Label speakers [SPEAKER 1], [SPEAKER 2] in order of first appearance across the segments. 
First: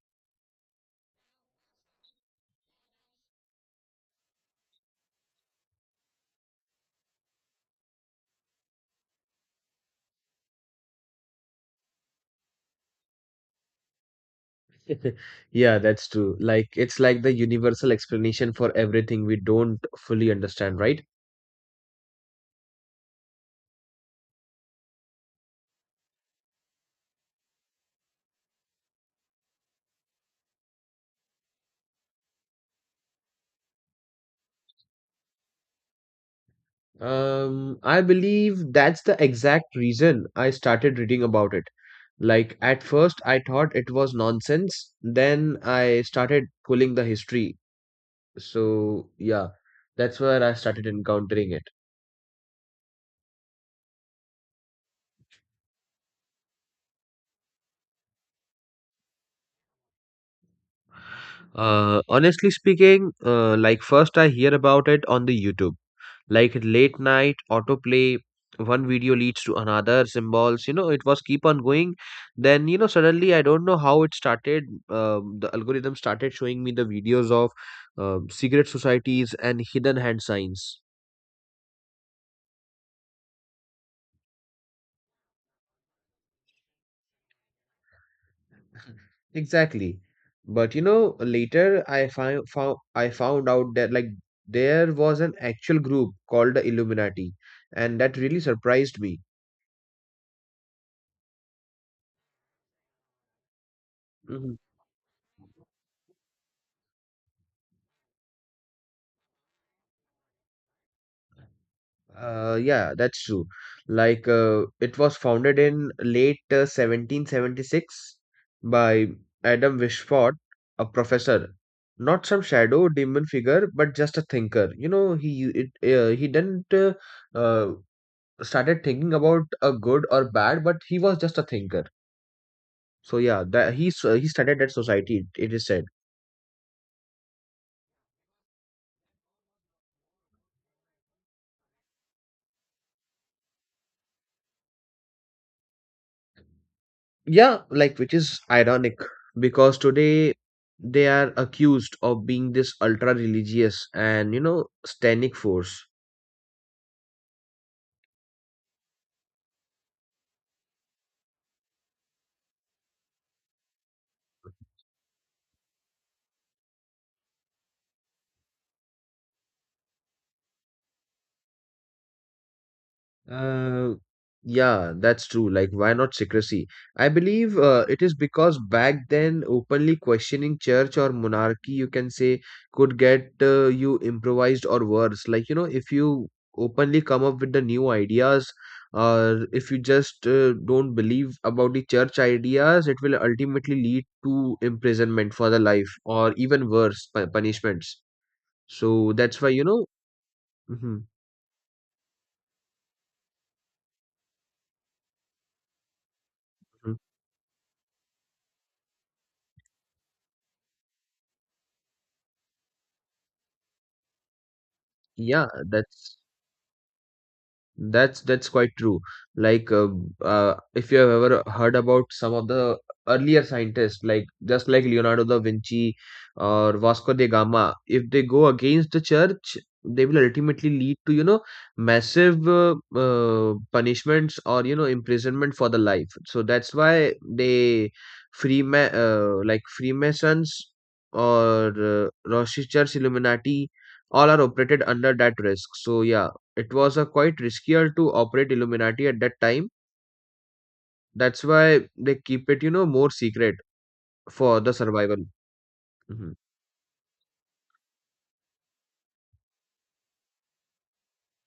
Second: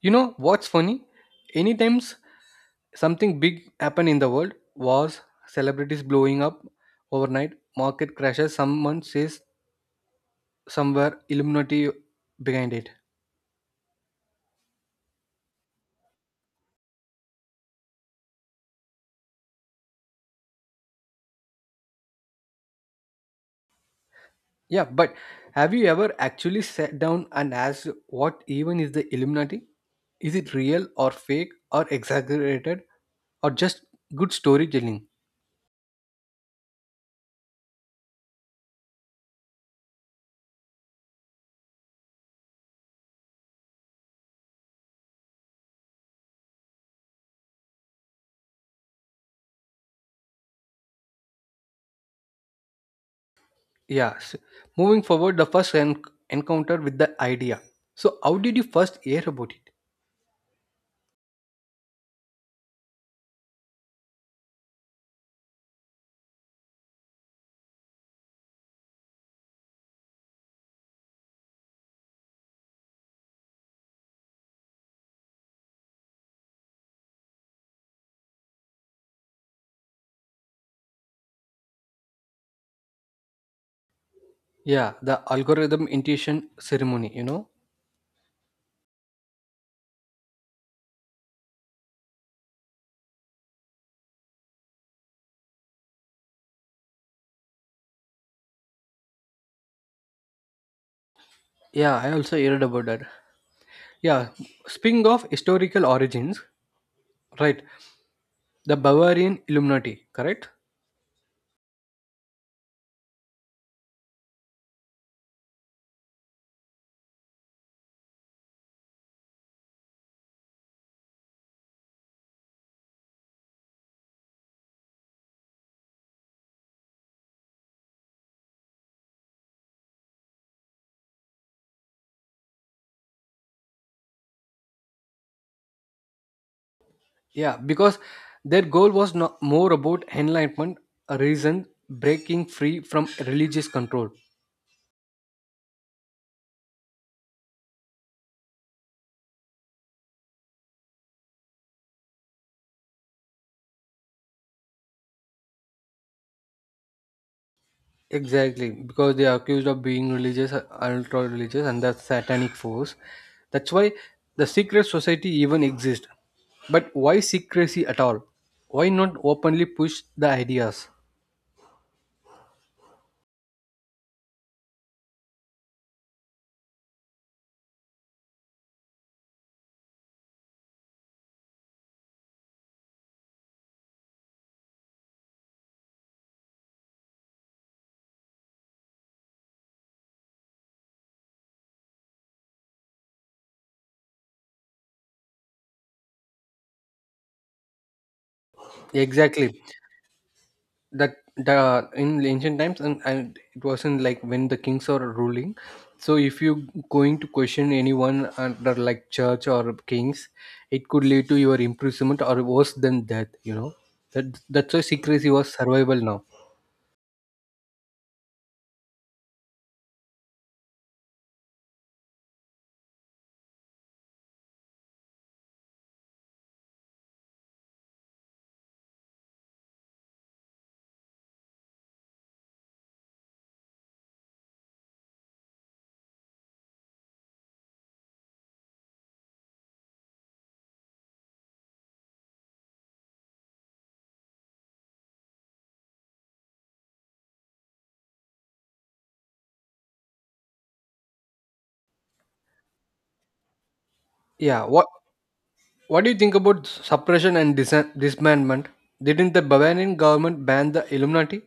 [SPEAKER 1] You know what's funny? Any times something big happened in the world, wars, celebrities blowing up overnight, market crashes, someone says somewhere Illuminati behind it.
[SPEAKER 2] Yeah, that's true. Like it's like the universal explanation for everything we don't fully understand, right?
[SPEAKER 1] Yeah, but have you ever actually sat down and asked what even is the Illuminati? Is it real or fake or exaggerated or just good storytelling?
[SPEAKER 2] I believe that's the exact reason I started reading about it. Like at first I thought it was nonsense, then I started pulling the history. So yeah, that's where I started encountering it.
[SPEAKER 1] Yeah. s- Moving forward, the first encounter with the idea. So, how did you first hear about it?
[SPEAKER 2] Honestly speaking, like first I hear about it on the YouTube. Like late night autoplay, one video leads to another symbols, it was keep on going. Then suddenly I don't know how it started. The algorithm started showing me the videos of secret societies and hidden hand signs.
[SPEAKER 1] Yeah, the algorithm intuition ceremony, you know.
[SPEAKER 2] Exactly. But later I found I found out that like there was an actual group called the Illuminati, and that really surprised me.
[SPEAKER 1] Yeah, I also heard about that. Yeah, speaking of historical origins, right? The Bavarian Illuminati, correct?
[SPEAKER 2] Yeah, that's true. Like, it was founded in late 1776 by Adam Wishford, a professor. Not some shadow demon figure, but just a thinker. You know, he it, he didn't uh, started thinking about a good or bad, but he was just a thinker. So yeah, he started that society. It is said.
[SPEAKER 1] Yeah, because their goal was not more about enlightenment, a reason breaking free from religious control.
[SPEAKER 2] Yeah, like which is ironic because today they are accused of being this ultra religious and satanic force.
[SPEAKER 1] Exactly, because they are accused of being religious, ultra religious, and the satanic force. That's why the secret society even exists. But why secrecy at all? Why not openly push the ideas?
[SPEAKER 2] Uh, yeah, that's true. Like, why not secrecy? I believe it is because back then, openly questioning church or monarchy, you can say, could get you improvised or worse. Like, you know, if you openly come up with the new ideas, or if you just don't believe about the church ideas, it will ultimately lead to imprisonment for the life or even worse, punishments. So that's why,
[SPEAKER 1] Exactly.
[SPEAKER 2] you know, hmm
[SPEAKER 1] That the in ancient times, and it wasn't like when the kings are ruling. So if you going to question anyone under like church or kings, it could lead to your imprisonment or worse than death. You know that's why secrecy
[SPEAKER 2] yeah,
[SPEAKER 1] was survival
[SPEAKER 2] that's.
[SPEAKER 1] now.
[SPEAKER 2] That's quite true. Like if you have ever heard about some of the earlier scientists, like just like Leonardo da Vinci or Vasco da Gama, if they go against the church, they will ultimately lead to massive punishments or imprisonment for the life. So that's why they Freema like Freemasons or Rosicrucians Illuminati all are operated under that risk. So yeah, it was a quite riskier to operate Illuminati at that time. That's why they keep it, you know, more secret for
[SPEAKER 1] Yeah,
[SPEAKER 2] the
[SPEAKER 1] what
[SPEAKER 2] survival.
[SPEAKER 1] what do you
[SPEAKER 2] Mhm.
[SPEAKER 1] think about suppression and dismantlement? Didn't the Bavarian government ban the Illuminati?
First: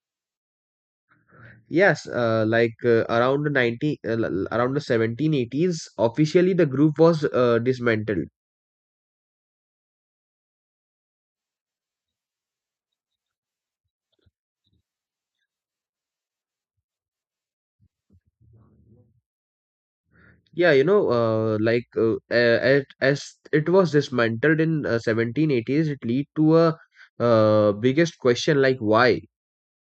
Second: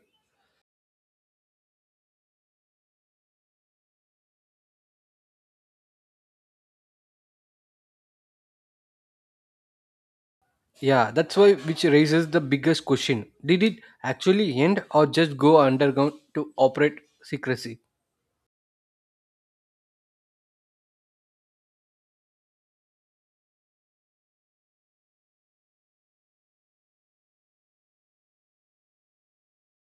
[SPEAKER 2] Yes, like around the around the 1780s, officially the group was dismantled.
[SPEAKER 1] Yeah, that's why which raises the biggest question. Did it actually end or just go underground to operate secrecy?
[SPEAKER 2] Yeah, you know, like as it was dismantled in 1780s, it lead to a biggest question like why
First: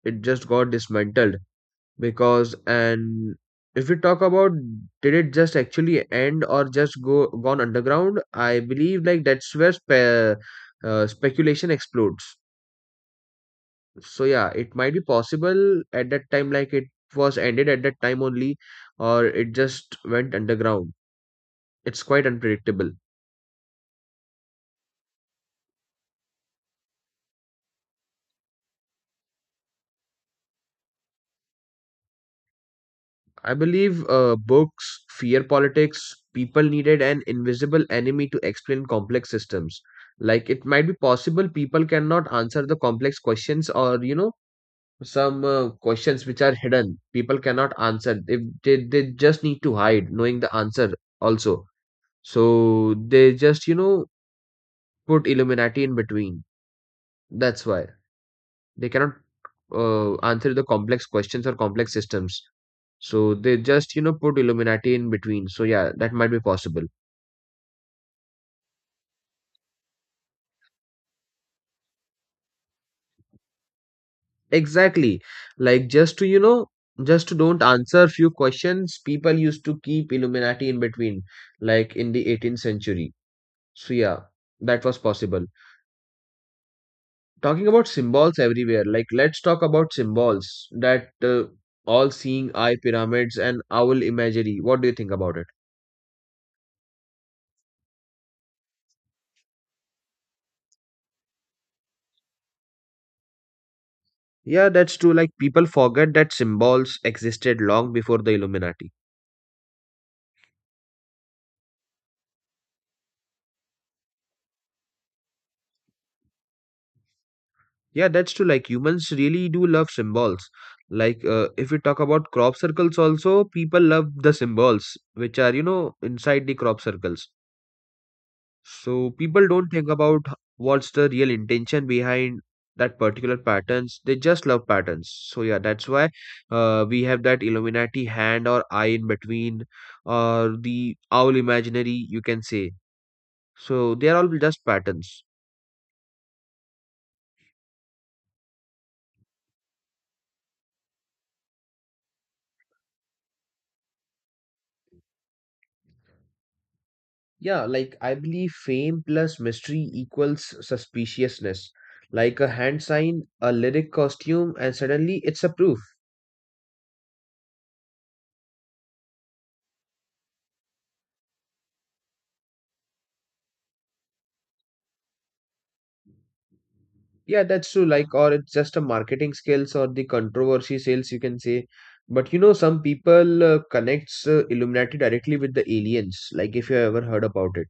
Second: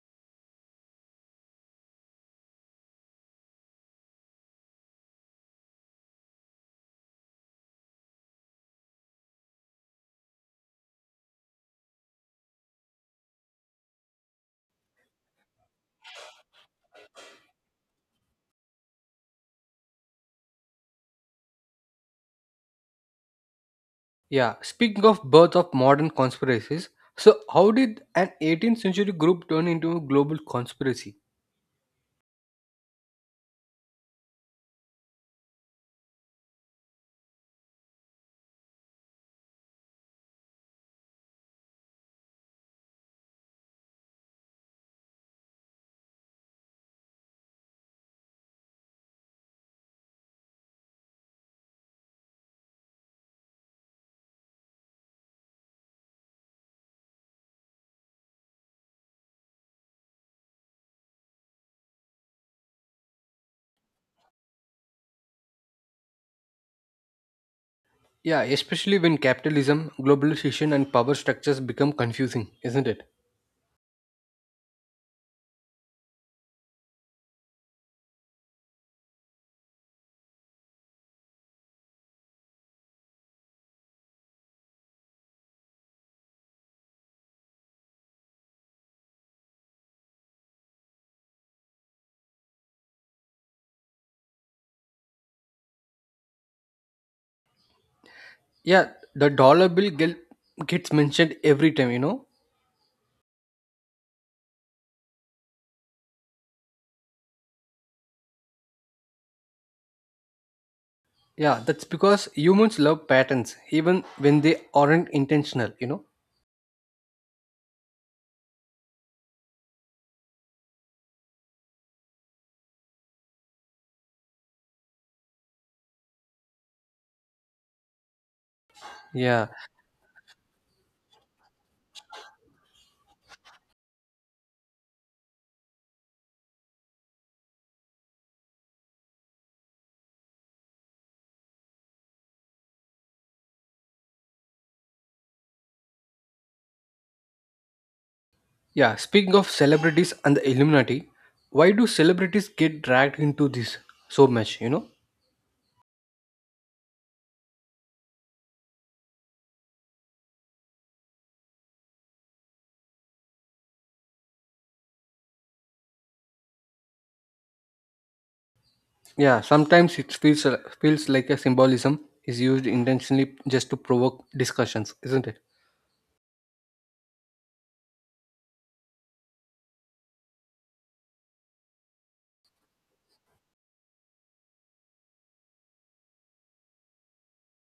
[SPEAKER 2] it just got dismantled because. And if we talk about did it just actually end or just go gone underground, I believe like that's where speculation explodes. So yeah, it might be possible at that time like it was ended at that time only, or it just went underground. It's quite unpredictable.
[SPEAKER 1] Yeah, speaking of birth of modern conspiracies, so how did an 18th century group turn into a global conspiracy?
[SPEAKER 2] I believe books, fear politics, people needed an invisible enemy to explain complex systems. Like it might be possible people cannot answer the complex questions or, you know, some questions which are hidden. People cannot answer. If they just need to hide knowing the answer also. So they just, you know, put Illuminati in between. That's why they cannot answer the complex questions or complex systems. So they just, you know, put Illuminati in between. So yeah, that might be possible.
[SPEAKER 1] Yeah, especially when capitalism, globalization and power structures become confusing, isn't it?
[SPEAKER 2] Exactly. Like just to, you know, just to don't answer few questions, people used to keep Illuminati in between, like in the 18th century. So yeah, that was possible. Talking about symbols everywhere, like let's talk about symbols that all-seeing eye pyramids and owl imagery. What do you think about it?
[SPEAKER 1] Yeah, the dollar bill gets mentioned every time, you know.
[SPEAKER 2] Yeah, that's true. Like people forget that symbols existed long before the Illuminati.
[SPEAKER 1] Yeah, that's because humans love patterns, even when they aren't intentional, you know.
[SPEAKER 2] Yeah, that's true. Like humans really do love symbols. Like if we talk about crop circles, also people love the symbols which are inside the crop circles. So people
[SPEAKER 1] Yeah,
[SPEAKER 2] don't think about what's the real intention behind that particular patterns. They just love patterns. So yeah, that's why we have that Illuminati hand or eye in between, or the owl imaginary, you can say. So they are all just patterns.
[SPEAKER 1] yeah. Speaking of celebrities and the Illuminati, why do celebrities get dragged into this so much, you know?
[SPEAKER 2] Yeah, like I believe fame plus mystery equals suspiciousness. Like a hand sign, a lyric costume, and suddenly it's a proof.
[SPEAKER 1] Yeah, sometimes it feels like a symbolism is used intentionally just to provoke discussions, isn't it?
[SPEAKER 2] Yeah, that's true. Like, or it's just a marketing skills or the controversy sales, you can say. But you know, some people connects Illuminati directly with the aliens. Like, if you ever heard about it,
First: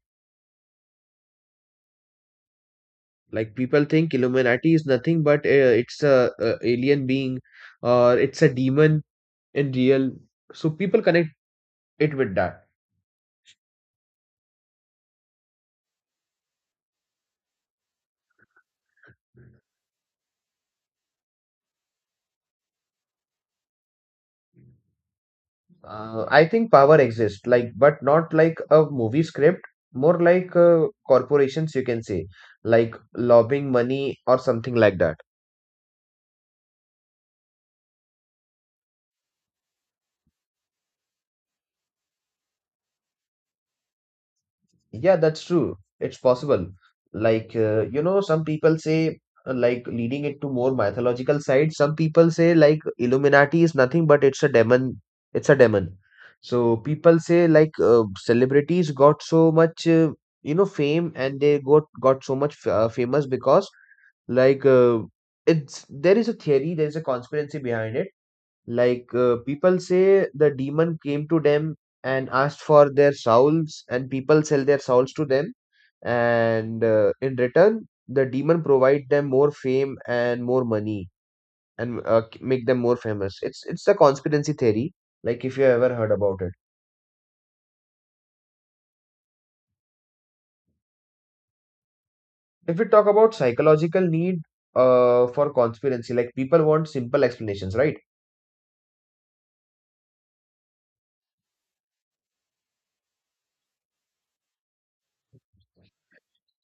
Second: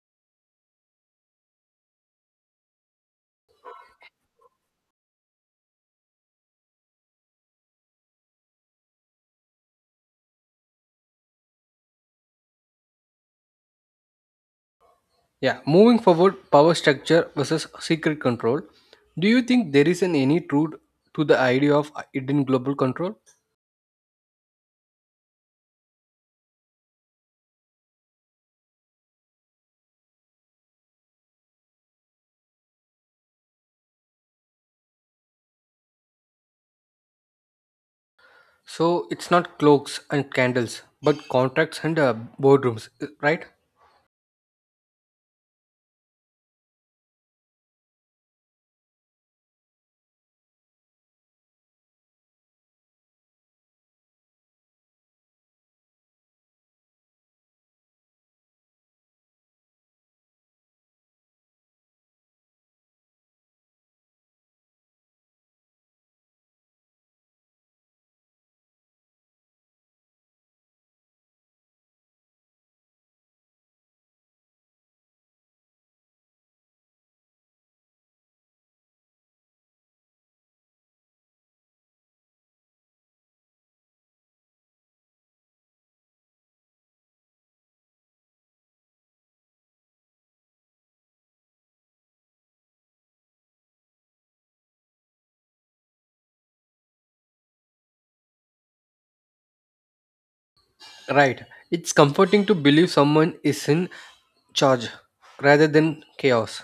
[SPEAKER 2] like people think Illuminati is nothing but it's a alien being, or it's a demon in real. So people connect it with that.
[SPEAKER 1] Yeah, moving forward, power structure versus secret control. Do you think there is an any truth to the idea of hidden global control?
[SPEAKER 2] I think power exists, like, but not like a movie script, more like corporations, you can say, like lobbying money or something like that.
[SPEAKER 1] So it's not cloaks and candles, but contracts and boardrooms, right?
[SPEAKER 2] Yeah, that's true. It's possible. Like, you know, some people say, like, leading it to more mythological side, some people say, like, Illuminati is nothing but it's a demon. It's a demon. So people say, like, celebrities got so much, you know, fame and they got so much famous because like it's there is a theory, there is a conspiracy behind it. Like people say the demon came to them and asked for their souls and people sell their souls to them, and in return the demon provide them more fame and more money, and make them more famous. It's a conspiracy theory, like if you ever heard about it. If we talk about psychological need for conspiracy, like people want simple explanations, right?
[SPEAKER 1] Right. It's comforting to believe someone is in charge rather than chaos.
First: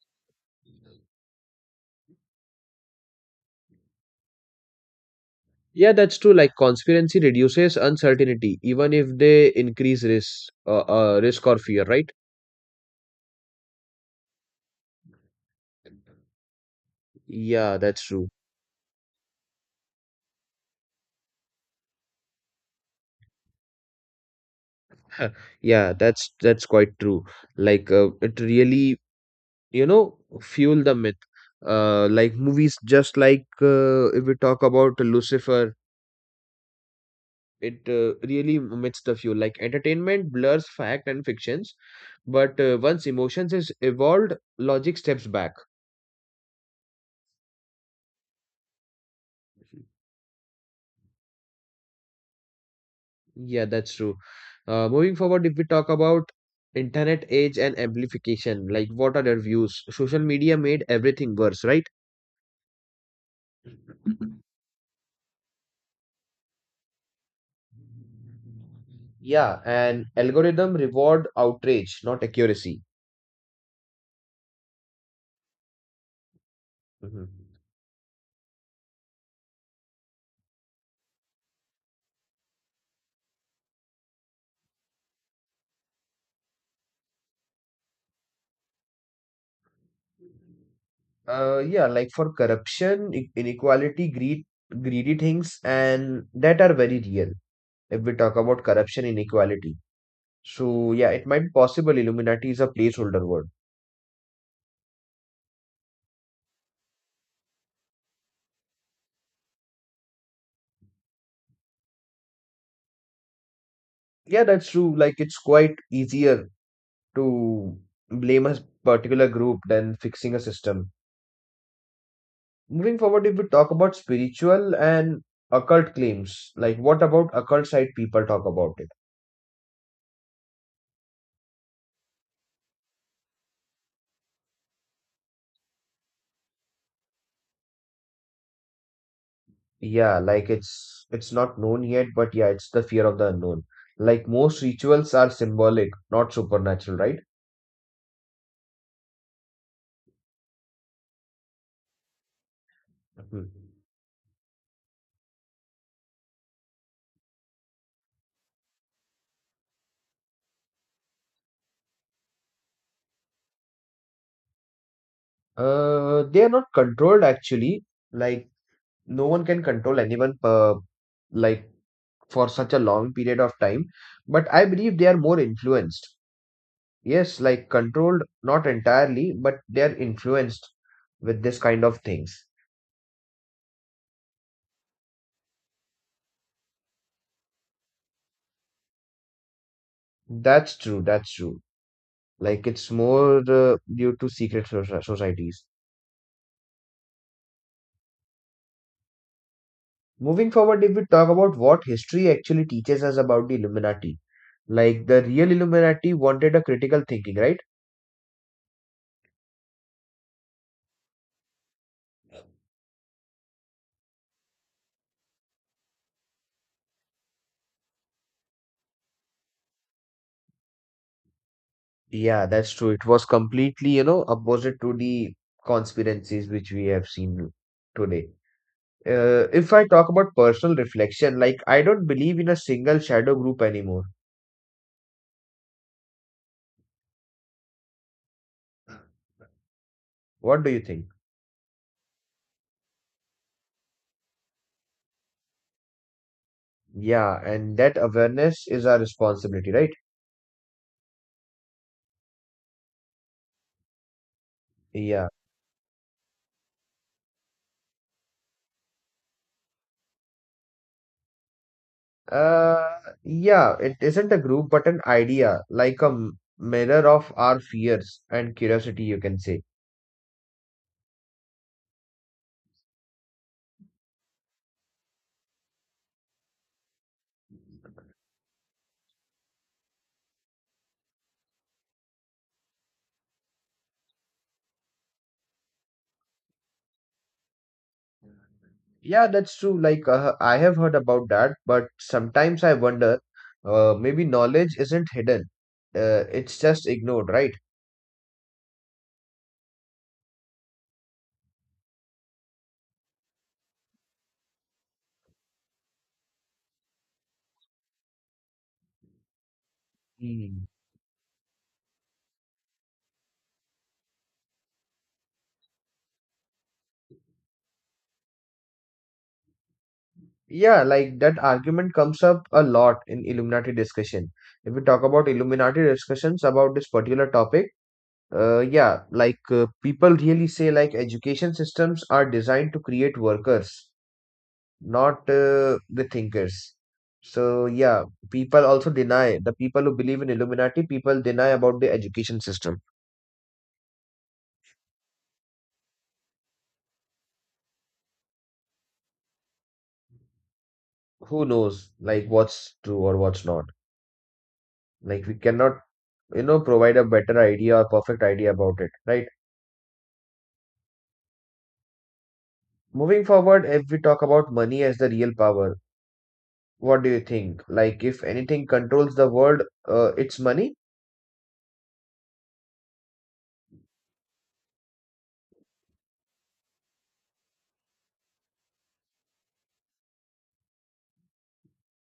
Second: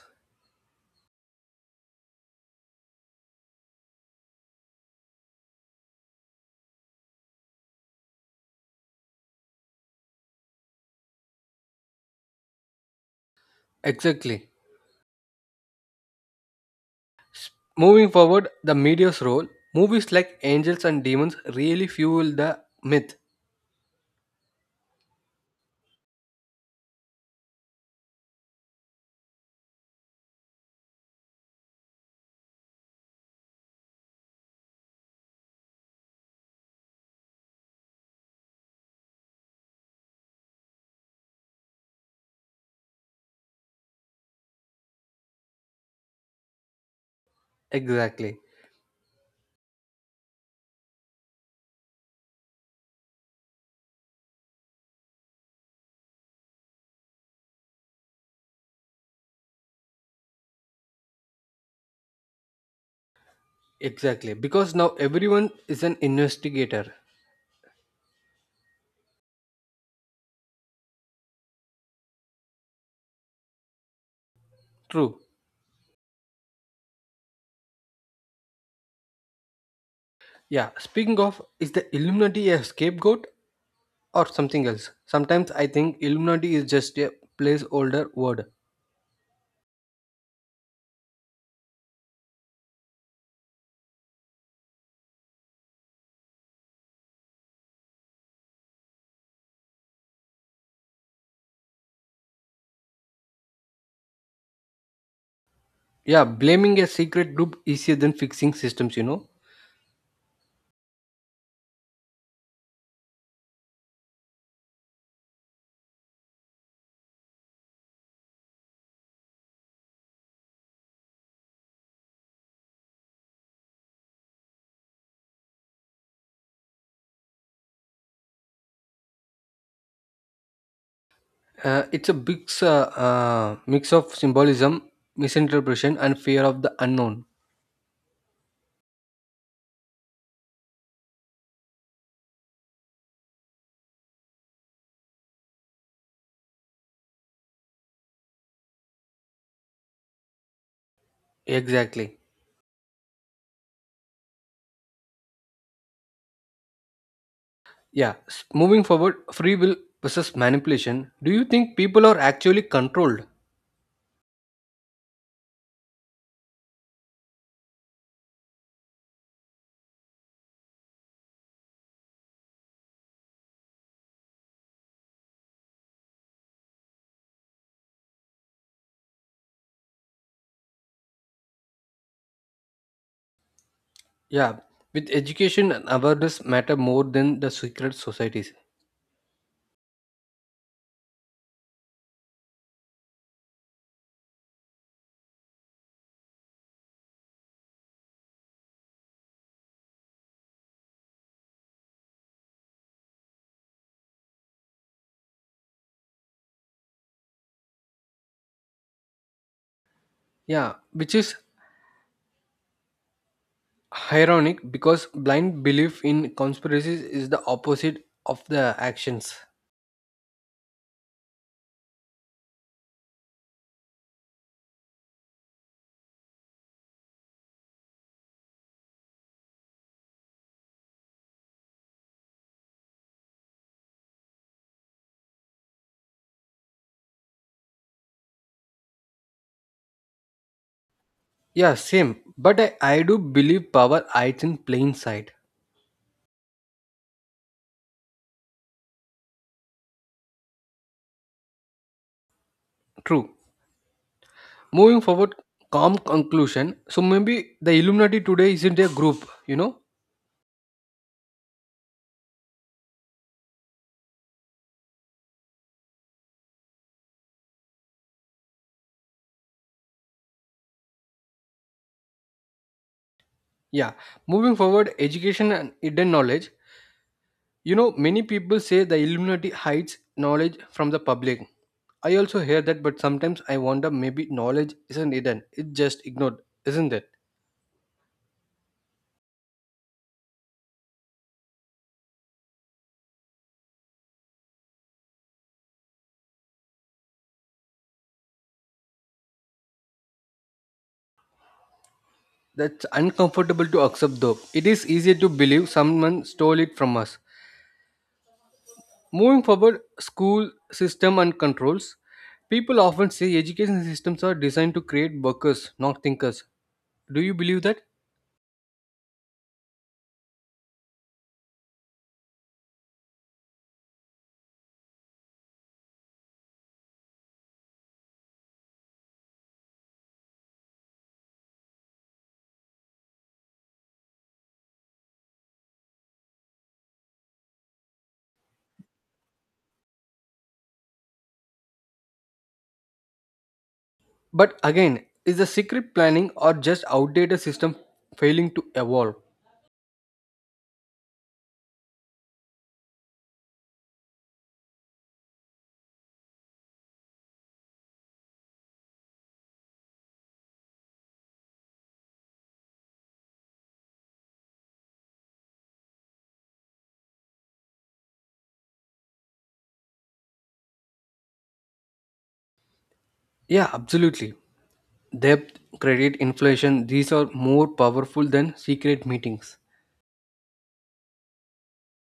[SPEAKER 2] Yeah, that's true. Like conspiracy reduces uncertainty, even if they increase risk, risk or fear, right?
[SPEAKER 1] Exactly.
[SPEAKER 2] Yeah, that's
[SPEAKER 1] Moving
[SPEAKER 2] true.
[SPEAKER 1] forward, the media's role. Movies like Angels and Demons really fuel the myth.
[SPEAKER 2] Yeah, that's quite true. Like it really, you know, fuel the myth. Like movies, just like if we talk about Lucifer, it really omits the fuel. Like entertainment blurs fact and fictions, but once emotions is evolved, logic steps back.
[SPEAKER 1] Exactly.
[SPEAKER 2] Yeah, that's true. Moving forward, if we talk about internet age and amplification, like what are their views? Social media made everything worse, right?
[SPEAKER 1] Exactly. Because now everyone is an investigator.
[SPEAKER 2] Yeah, and algorithm reward outrage, not accuracy.
[SPEAKER 1] True.
[SPEAKER 2] Mhm.
[SPEAKER 1] Yeah. Speaking of, is the Illuminati a scapegoat or something else? Sometimes I think Illuminati is just a placeholder word.
[SPEAKER 2] Yeah, like for corruption, inequality, greed, greedy things, and that are very real if we talk about corruption, inequality. So, yeah, it might be possible Illuminati is a placeholder word.
[SPEAKER 1] Yeah, blaming a secret group easier than fixing systems. You know,
[SPEAKER 2] Yeah, that's true. Like, it's quite easier to blame a particular group than fixing a system. Moving forward, if we talk about spiritual and occult claims, like what about occult side people talk about it?
[SPEAKER 1] it's a big mix of symbolism, misinterpretation, and fear of the unknown.
[SPEAKER 2] Yeah, like it's not known yet, but yeah, it's the fear of the unknown. Like most rituals are symbolic, not supernatural, right?
[SPEAKER 1] Exactly.
[SPEAKER 2] Mhm.
[SPEAKER 1] Moving forward, free will versus manipulation. Do you think people are actually controlled?
[SPEAKER 2] They are not controlled actually. Like no one can control anyone like for such a long period of time, but I believe they are more influenced. Yes, like controlled, not entirely, but they're influenced with this kind of things.
[SPEAKER 1] Yeah. With education and awareness matter more than the secret societies.
[SPEAKER 2] That's true, that's true. Like it's more due to societies. Moving forward, if we talk about what history actually teaches us about the Illuminati, like the real Illuminati wanted a critical thinking, right?
[SPEAKER 1] Yeah, which is ironic because blind belief in conspiracies is the opposite of the actions.
[SPEAKER 2] Yeah, that's true. It was completely, you know, opposite to the conspiracies which we have seen today. If I talk about personal reflection, like I don't believe in a single shadow group anymore. What do you think?
[SPEAKER 1] Yeah, same. But I do believe power hides in plain sight.
[SPEAKER 2] Yeah, and that awareness is our responsibility, right?
[SPEAKER 1] True. Moving
[SPEAKER 2] Yeah.
[SPEAKER 1] forward, calm conclusion. So maybe the Illuminati today isn't a group, you know?
[SPEAKER 2] Uh, yeah, it isn't a group, but an idea, like a mirror of our fears and curiosity, you can say.
[SPEAKER 1] Yeah. Moving forward, education and hidden knowledge. You know, many people say the Illuminati hides knowledge from the public. I also hear that, but sometimes I wonder maybe knowledge isn't hidden, it's just ignored, isn't it?
[SPEAKER 2] Yeah, that's true. Like, I have heard about that, but sometimes I wonder, maybe knowledge isn't hidden. It's just ignored, right?
[SPEAKER 1] That's uncomfortable to accept though. It is easier to believe someone stole it from us. Moving forward, school
[SPEAKER 2] Hmm.
[SPEAKER 1] system and controls. People often say education systems are designed to create workers, not thinkers. Do you believe that?
[SPEAKER 2] Yeah, like that argument comes up a lot in Illuminati discussion. If we talk about Illuminati discussions about this particular topic, yeah, like people really say like education systems are designed to create workers, not the thinkers. So yeah, people also deny the people who believe in Illuminati, people deny about the education system.
[SPEAKER 1] But again, is the secret planning or just outdated system failing to evolve?
[SPEAKER 2] Who knows like what's true or what's not? Like we cannot, you know, provide a better idea or perfect idea about it, right? Moving forward, if we talk about money as the real power, what do you think? Like, if anything controls the world, it's money?
[SPEAKER 1] Yeah, absolutely. Debt, credit, inflation, these are more powerful than secret meetings.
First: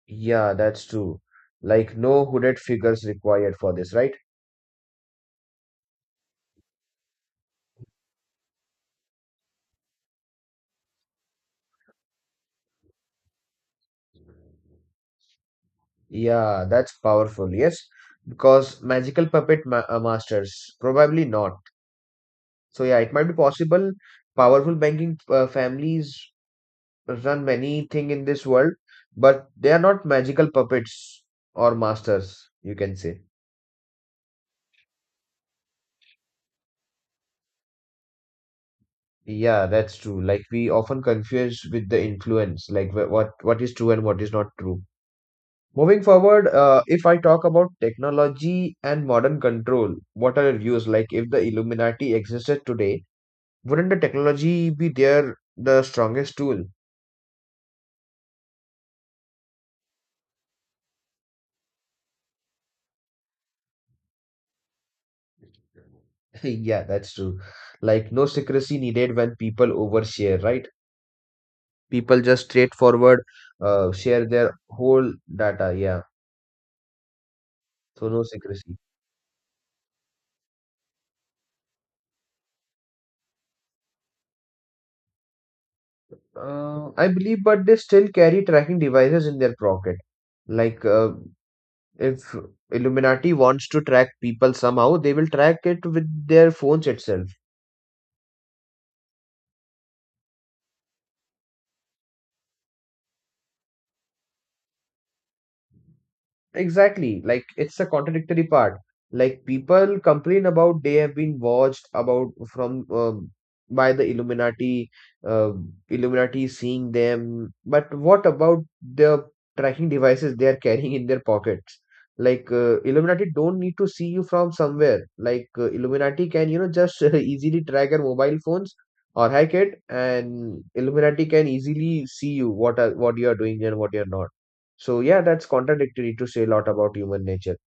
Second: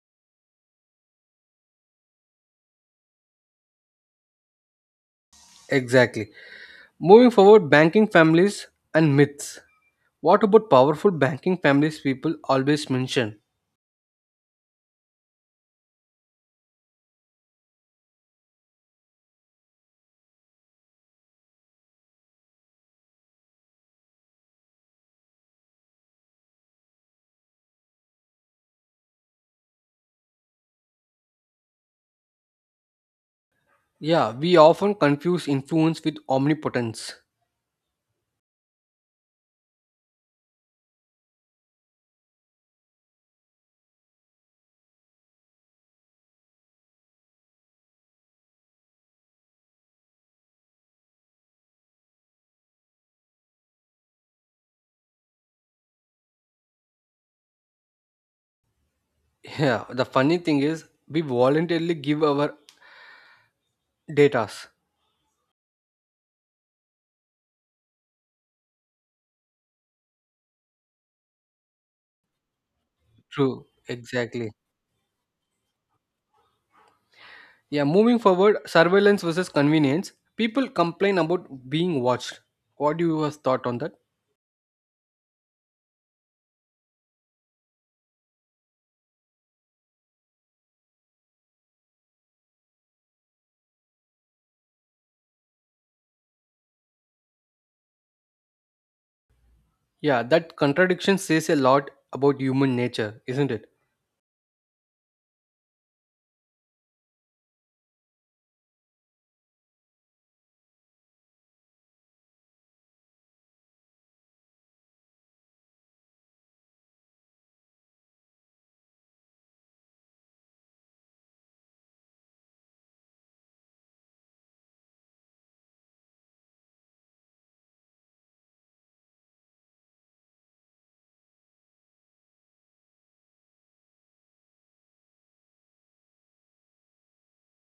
[SPEAKER 2] Yeah, that's true. Like, no hooded figures required for this, right?
[SPEAKER 1] Exactly. Moving forward, banking families and myths. What about powerful banking families people always mention?
[SPEAKER 2] Yeah, that's powerful, yes. Because magical puppet ma masters, probably not. So, yeah, it might be possible. Powerful banking families run many thing in this world, but they are not magical puppets or masters, you can say.
[SPEAKER 1] Yeah, we often confuse influence with omnipotence.
[SPEAKER 2] Yeah, that's true. Like we often confuse with the influence, like what is true and what is not true. Moving forward, if I talk about technology and modern control, what are your views? Like if the Illuminati existed today, wouldn't the technology be the strongest tool?
[SPEAKER 1] Yeah, the funny thing is we voluntarily give our datas.
[SPEAKER 2] Yeah, that's true. Like no secrecy needed when people overshare, right? People just straightforward
[SPEAKER 1] True,
[SPEAKER 2] share
[SPEAKER 1] exactly.
[SPEAKER 2] their whole data. Yeah,
[SPEAKER 1] Yeah,
[SPEAKER 2] so
[SPEAKER 1] moving
[SPEAKER 2] no
[SPEAKER 1] forward,
[SPEAKER 2] secrecy.
[SPEAKER 1] surveillance versus convenience. People complain about being watched. What do you have thought on that?
[SPEAKER 2] I believe, but they still carry tracking devices in their pocket. Like, uh, if Illuminati wants to track people somehow, they will track it with their phones itself.
[SPEAKER 1] Yeah, that contradiction says a lot about human nature, isn't it?
[SPEAKER 2] Exactly. Like it's a contradictory part. Like people complain about they have been watched about from by the Illuminati, uh, Illuminati seeing them. But what about the tracking devices they are carrying in their pockets? Like Illuminati don't need to see you from somewhere. Like Illuminati can you know just easily track your mobile phones or hack it, and Illuminati can easily see you what you are doing and what you are not. So yeah, that's contradictory to say a lot about human nature.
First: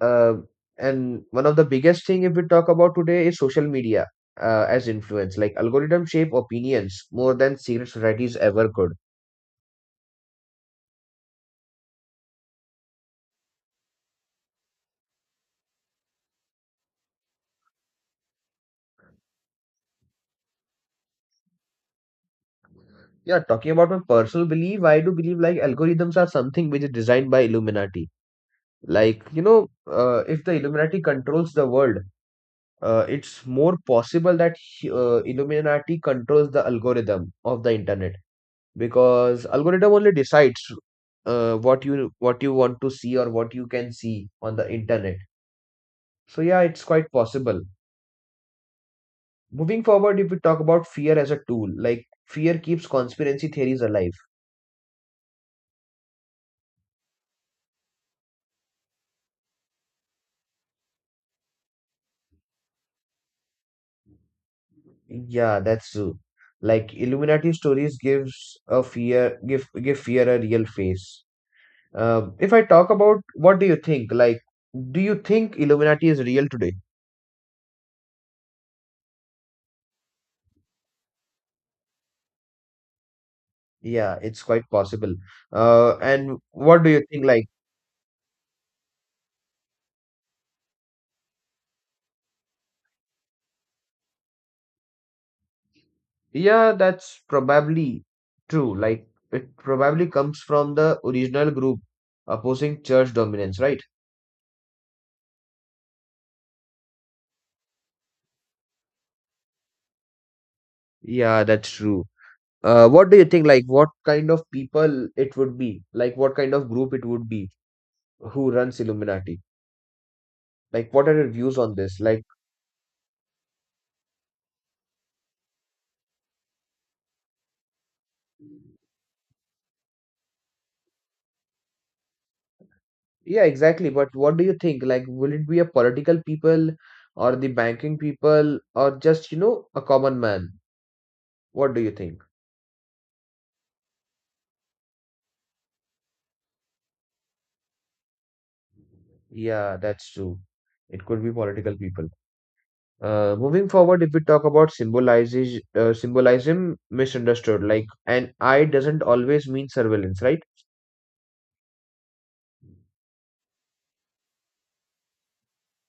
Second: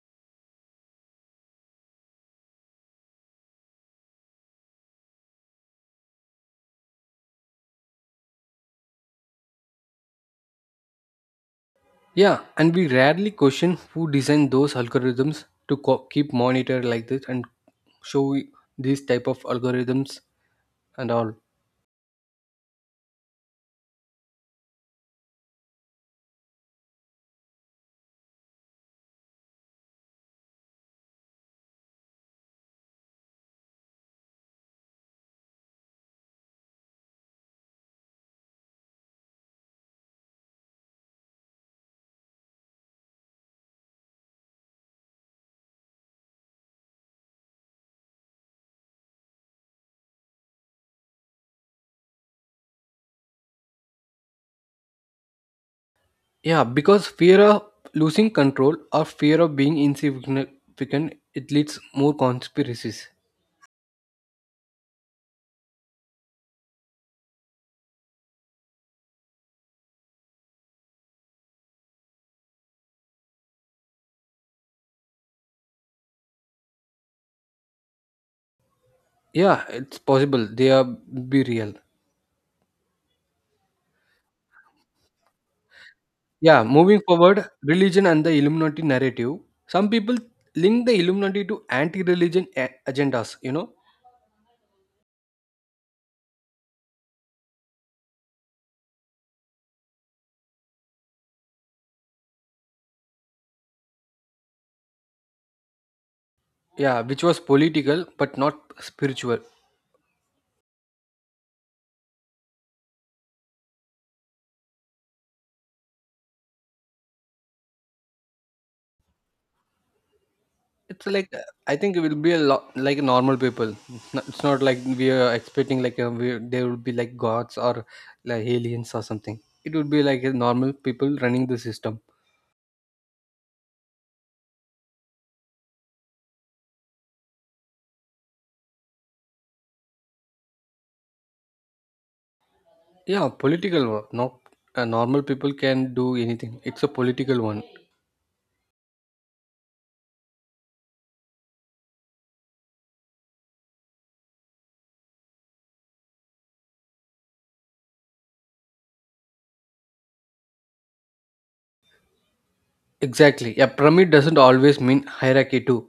[SPEAKER 2] Uh, and one of the biggest thing if we talk about today is social media as influence. Like algorithm shape opinions more than civil societies ever could.
[SPEAKER 1] Yeah, and we rarely question who designed those algorithms to keep monitor like this and show these type of algorithms and all.
[SPEAKER 2] Yeah, talking about my personal belief, I do believe like algorithms are something which is designed by Illuminati. Like you know, if the Illuminati controls the world, it's more possible that Illuminati controls the algorithm of the internet, because algorithm only decides what you want to see or what you can see on the internet. So yeah, it's quite possible. Moving forward, if we talk about fear as a tool, like fear keeps conspiracy theories alive.
[SPEAKER 1] Yeah, because fear of losing control or fear of being insignificant, it leads more conspiracies.
[SPEAKER 2] Yeah, that's true. Like Illuminati stories gives a fear, give fear a real face. If I talk about, what do you think? Like, do you think Illuminati is real today?
[SPEAKER 1] Yeah, it's possible. They are be real.
[SPEAKER 2] Yeah, it's quite possible. And
[SPEAKER 1] Yeah,
[SPEAKER 2] what do you
[SPEAKER 1] moving
[SPEAKER 2] think? Like,
[SPEAKER 1] forward, religion and the Illuminati narrative. Some people link the Illuminati to anti-religion agendas. You know,
[SPEAKER 2] yeah, that's probably true. Like, it probably comes from the original group opposing church dominance, right?
[SPEAKER 1] yeah, which was political but not spiritual.
[SPEAKER 2] Yeah, that's true. What do you think? Like, what kind of people it would be? Like, what kind of group it would be who runs Illuminati? Like,
[SPEAKER 1] It's
[SPEAKER 2] what are your
[SPEAKER 1] like
[SPEAKER 2] views on
[SPEAKER 1] I think
[SPEAKER 2] this?
[SPEAKER 1] it will
[SPEAKER 2] Like,
[SPEAKER 1] be a lot like normal people. It's not like we are expecting like there will be like gods or like aliens or something. It would be like a normal people running the system.
[SPEAKER 2] yeah, exactly. But what do you think? Like, will it be a political people or the banking people or just, you know, a common man? What do you think?
[SPEAKER 1] Yeah, political one. Not normal people can do anything. It's a political one.
[SPEAKER 2] Yeah, that's true. It could be political people. Moving forward, if we talk about symbolizes symbolism misunderstood, like an eye doesn't always mean surveillance, right?
[SPEAKER 1] Exactly. Yeah, pyramid doesn't always mean hierarchy too.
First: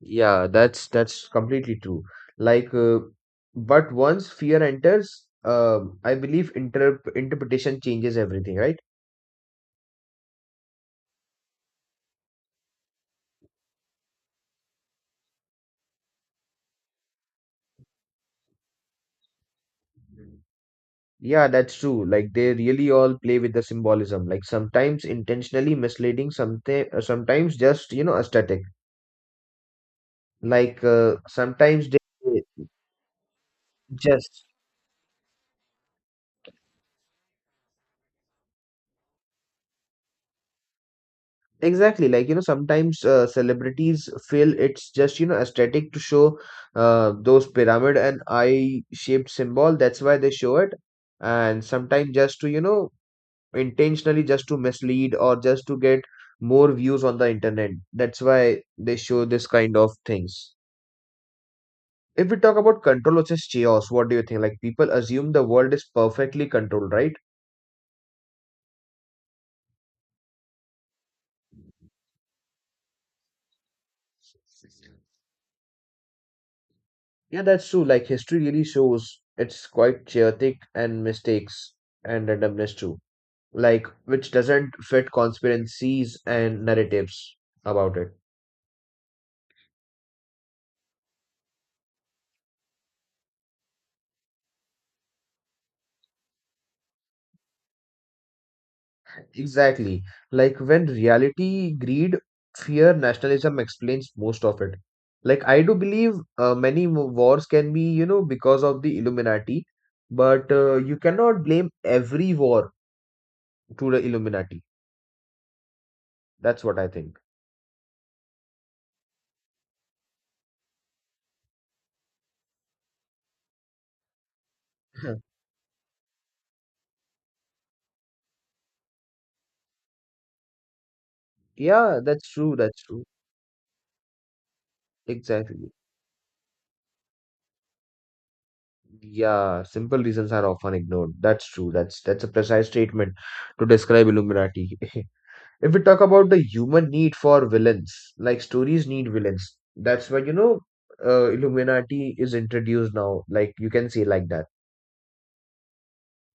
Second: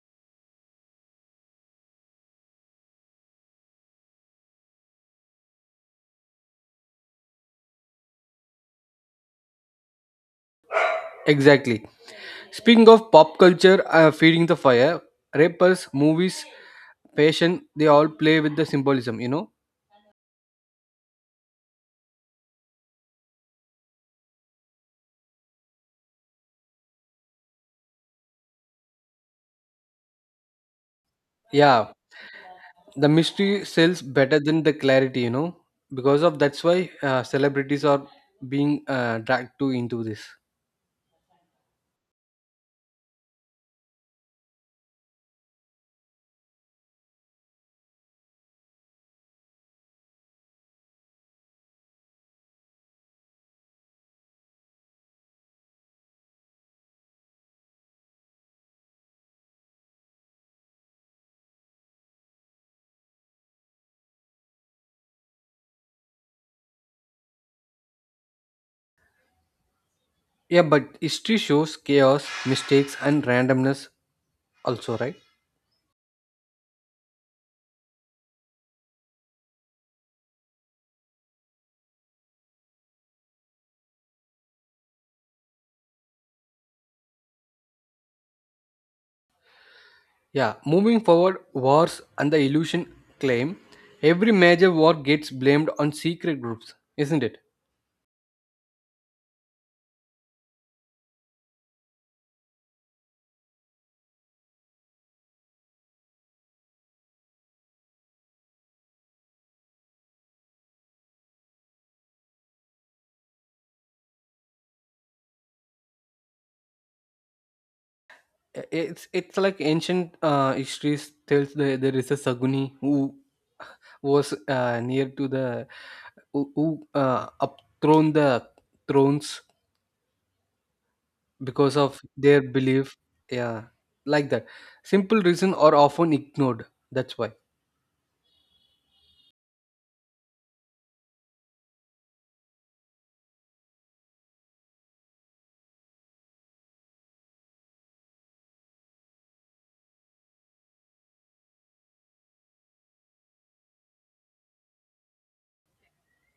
[SPEAKER 2] Yeah, that's completely true. Like, uh, but once fear enters, I believe interpretation changes everything, right?
[SPEAKER 1] Exactly. Speaking of pop culture, feeding the fire, rappers, movies, fashion, they all play with the symbolism. You know.
[SPEAKER 2] Yeah, that's true. Like they really all play with the symbolism, like sometimes intentionally misleading, something sometimes just you know aesthetic. Like sometimes
[SPEAKER 1] Yeah.
[SPEAKER 2] they
[SPEAKER 1] The mystery sells better
[SPEAKER 2] just.
[SPEAKER 1] than the clarity, you know, because of that's why celebrities are being dragged to into this.
[SPEAKER 2] Exactly, like you know, sometimes celebrities feel it's just you know aesthetic to show those pyramid and eye-shaped symbol. That's why they show it, and sometimes just to you know intentionally just to mislead or just to get more views on the internet. That's why they show this kind of things. If we talk about control versus chaos, what do you think? Like people assume the world is perfectly controlled, right?
[SPEAKER 1] Yeah, but history shows chaos, mistakes and randomness also, right?
[SPEAKER 2] Yeah, that's true. Like history really shows it's quite chaotic and mistakes and randomness too. Like which doesn't fit conspiracies and narratives about it.
[SPEAKER 1] Yeah, moving forward, wars and the illusion claim. Every major war gets blamed on secret groups, isn't it?
[SPEAKER 2] Exactly. Like when reality, greed, fear, nationalism explains most of it. Like I do believe wars can be, you know, because of the Illuminati, but you cannot blame every war to the Illuminati. That's what I think.
[SPEAKER 1] It's like ancient histories tells the, there is a Saguni who was near to the who upthrown the thrones because
[SPEAKER 2] Yeah,
[SPEAKER 1] of
[SPEAKER 2] that's
[SPEAKER 1] their
[SPEAKER 2] true. That's
[SPEAKER 1] belief.
[SPEAKER 2] true.
[SPEAKER 1] Yeah, like that simple reason
[SPEAKER 2] Exactly.
[SPEAKER 1] are often ignored, that's why.
[SPEAKER 2] Yeah, simple reasons are often ignored. That's true. That's a precise statement to describe Illuminati. If we talk about the human need for villains, like stories need villains. That's why, you know, Illuminati is introduced now. Like you can say like that.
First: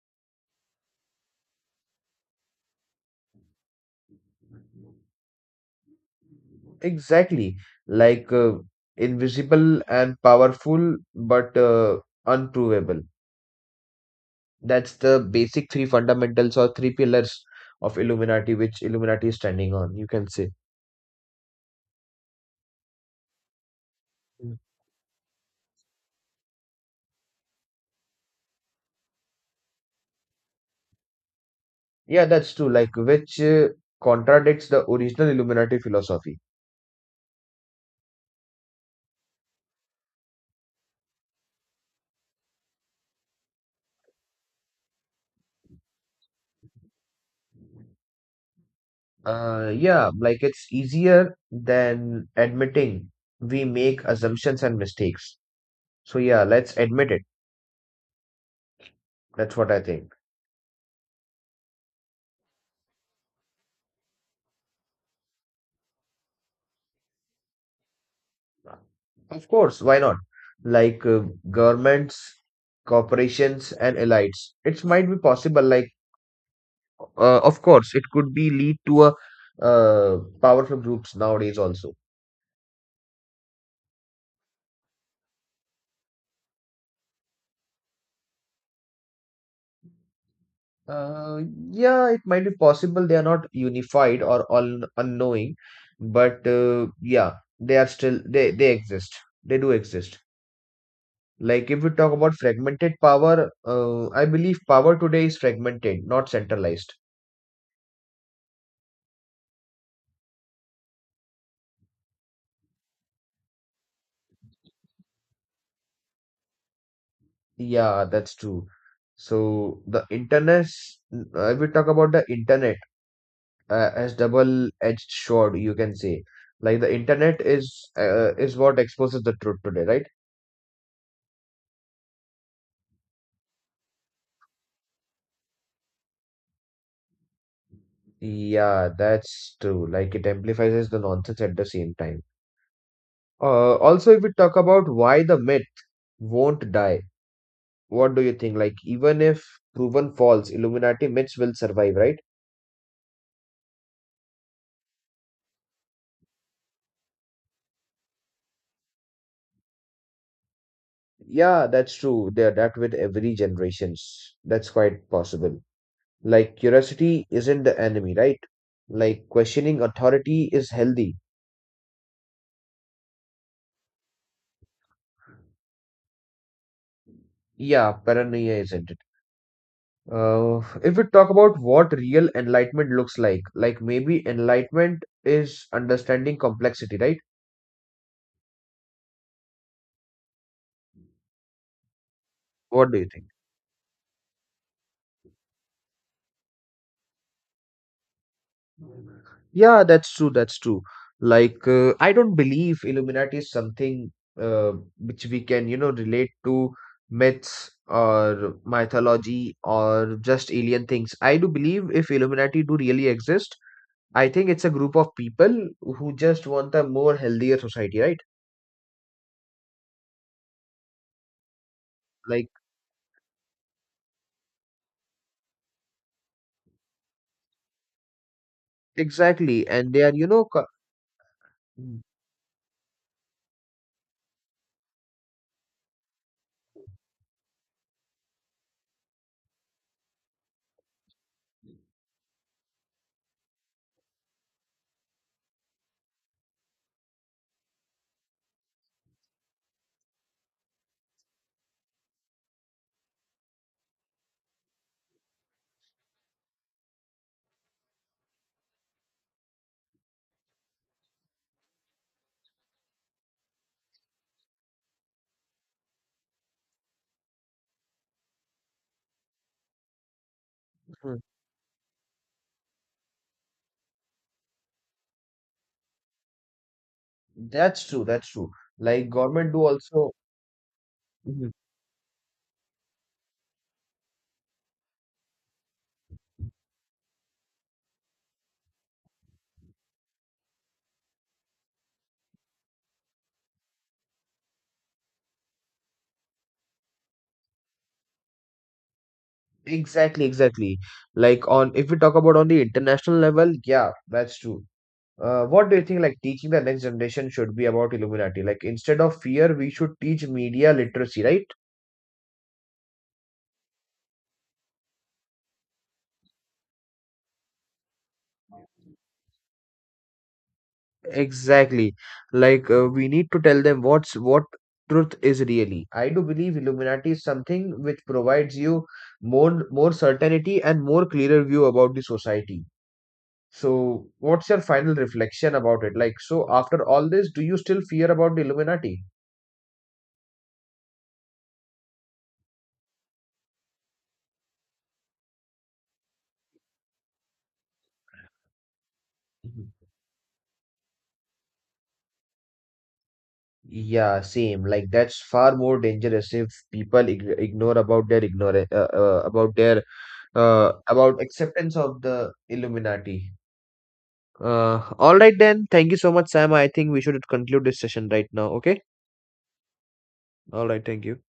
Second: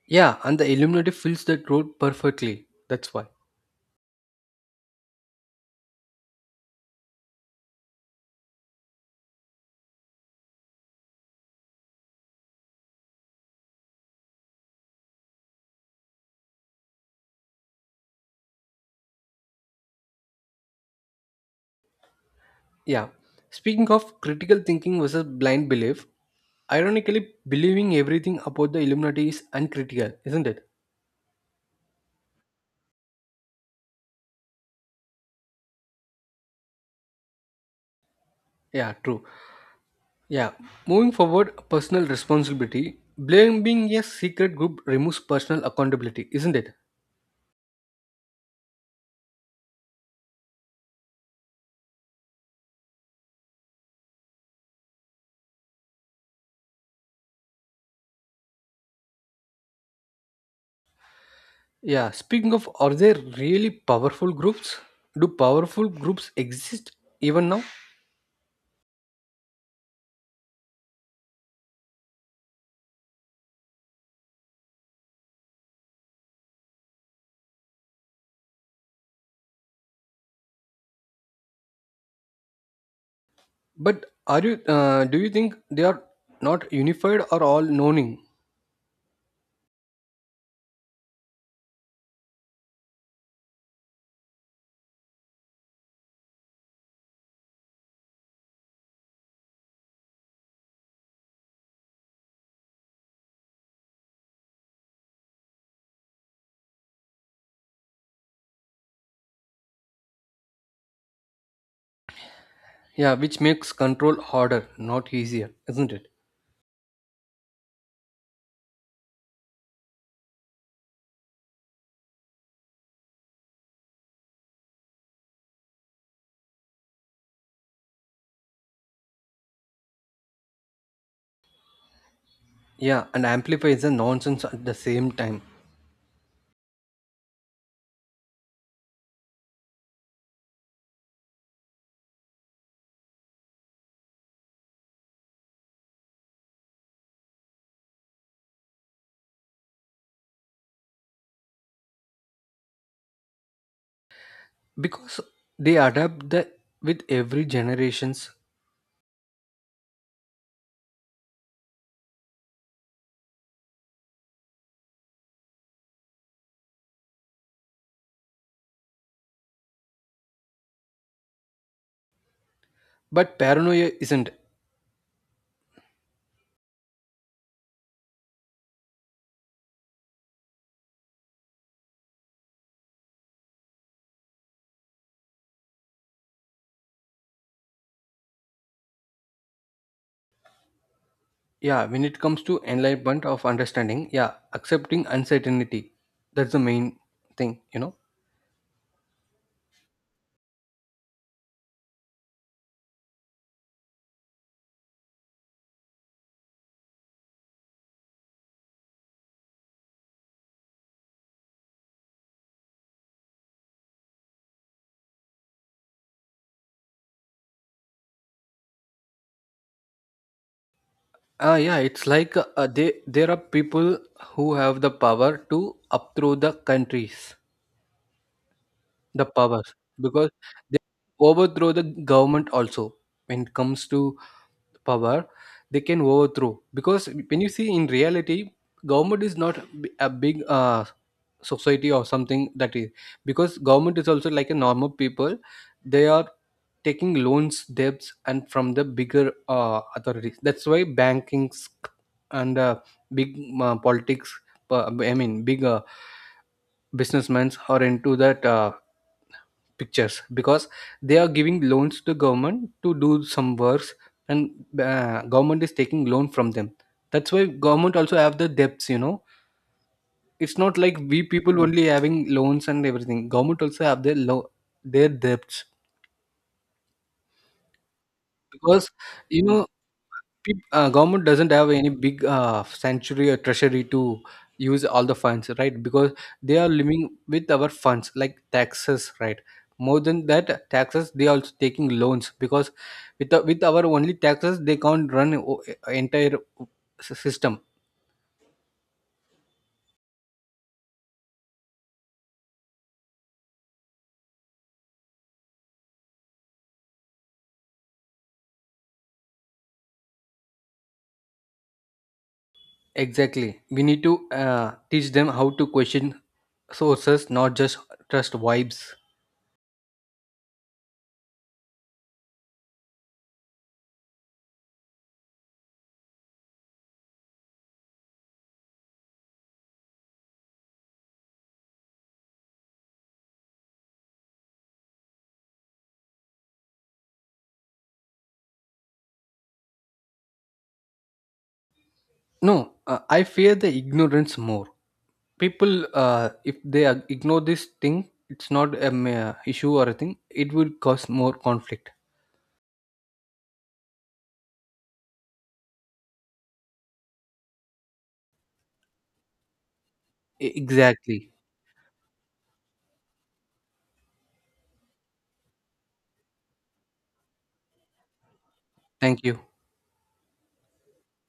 [SPEAKER 1] Yeah, and the Illuminati fills that role perfectly, that's why.
[SPEAKER 2] Exactly. Like invisible and powerful, but unprovable. That's the basic three fundamentals or three pillars of Illuminati, which Illuminati is standing on, you can say.
[SPEAKER 1] Yeah, speaking of critical thinking versus blind belief, ironically, believing everything about the Illuminati is uncritical, isn't it?
[SPEAKER 2] Yeah, that's true. Like, which contradicts the original Illuminati philosophy.
[SPEAKER 1] Yeah, true. Yeah, moving forward, personal responsibility. Blaming a secret group removes personal accountability, isn't it?
[SPEAKER 2] Yeah, like it's easier than admitting we make assumptions and mistakes. So, yeah, let's admit it. That's what I think.
[SPEAKER 1] Yeah, speaking of, are there really powerful groups? Do powerful groups exist even now?
[SPEAKER 2] Of course, why not? Like, governments, corporations, and elites. It might be possible, like, of course, it could be lead to a powerful groups nowadays also.
[SPEAKER 1] But are you? Do you think they are not unified or all knowing?
[SPEAKER 2] Uh, yeah, it might be possible they are not unified or all unknowing, but yeah, they are still they exist. They do exist. Like if we talk about fragmented power, I believe power today is fragmented, not centralized.
[SPEAKER 1] Yeah, which makes control harder, not easier, isn't it?
[SPEAKER 2] Yeah, that's true. So the internet, if we talk about the internet as double-edged sword, you can say, like the internet is what exposes the truth today, right?
[SPEAKER 1] Yeah, and amplifies the nonsense at the same time
[SPEAKER 2] Yeah, that's true. Like it amplifies the nonsense at the same time. Also, if we talk about why the myth won't die, what do you think? Like even if proven false, Illuminati myths will survive, right?
[SPEAKER 1] because they adapt the with every generations.
[SPEAKER 2] Yeah, that's true. They adapt with every generations. That's quite possible. Like curiosity isn't the enemy, right? Like questioning authority is healthy.
[SPEAKER 1] But paranoia isn't.
[SPEAKER 2] Yeah, paranoia isn't. If we talk about what real enlightenment looks like maybe enlightenment is understanding complexity, right?
[SPEAKER 1] Yeah, when it comes to
[SPEAKER 2] What do you think?
[SPEAKER 1] enlightenment of understanding, yeah, accepting uncertainty, that's the main thing, you know.
[SPEAKER 2] Yeah, that's true. That's true. Like, I don't believe Illuminati is something uh, which we can, you know, relate to myths or mythology or just alien things. I do believe if Illuminati do really exist, I think it's a group of people who just want a more healthier society, right?
[SPEAKER 1] Ah, yeah, it's like
[SPEAKER 2] Like,
[SPEAKER 1] they there are people who have the power to upthrow the countries, the
[SPEAKER 2] exactly.
[SPEAKER 1] powers,
[SPEAKER 2] And they are, you
[SPEAKER 1] because
[SPEAKER 2] know, co-.
[SPEAKER 1] they overthrow the
[SPEAKER 2] Mm.
[SPEAKER 1] government also. When it comes to power, they can overthrow, because when you see in reality, government is not a big society or something that is, because government is also like a normal people. They are taking loans, debts and from the bigger authorities. That's why banking and big politics, I mean big businessmen are into that pictures, because they are giving loans to government to do some works, and government is taking loan from them. That's why government also have the debts, you know. It's not like
[SPEAKER 2] Mhm.
[SPEAKER 1] we people only having loans and everything, government also have their their debts,
[SPEAKER 2] That's true. That's true.
[SPEAKER 1] because
[SPEAKER 2] Like
[SPEAKER 1] you
[SPEAKER 2] government do
[SPEAKER 1] know,
[SPEAKER 2] also.
[SPEAKER 1] government
[SPEAKER 2] Mhm.
[SPEAKER 1] doesn't have any big sanctuary or treasury to use all the funds, right? Because they are living with our funds like taxes, right? More than that taxes, they are also taking loans, because with our only taxes they can't run entire system.
[SPEAKER 2] Exactly, exactly. Like on if we talk about on the international level, yeah, that's true. What do you think like teaching the next generation should be about Illuminati? Like instead of fear, we should teach media literacy, right?
[SPEAKER 1] Exactly, we need to teach them how to question sources, not just trust vibes.
[SPEAKER 2] Exactly. Like we need to tell them what's what truth is really. I do believe Illuminati is something which provides you more certainty and more clearer view about the society. So, what's your final reflection about it? Like, so after all this, do you still fear about the Illuminati?
[SPEAKER 1] No, I fear the ignorance more. People, if they ignore this thing, it's not an issue
[SPEAKER 2] Mhm.
[SPEAKER 1] or a thing, it will cause more conflict.
[SPEAKER 2] Yeah, same. Like that's far more dangerous if people ig ignore about their about
[SPEAKER 1] Exactly.
[SPEAKER 2] acceptance of the Illuminati. All right then. Thank you so much, Sam. I think we should conclude this session right now. Okay.
[SPEAKER 1] Thank you.
[SPEAKER 2] All right. Thank you.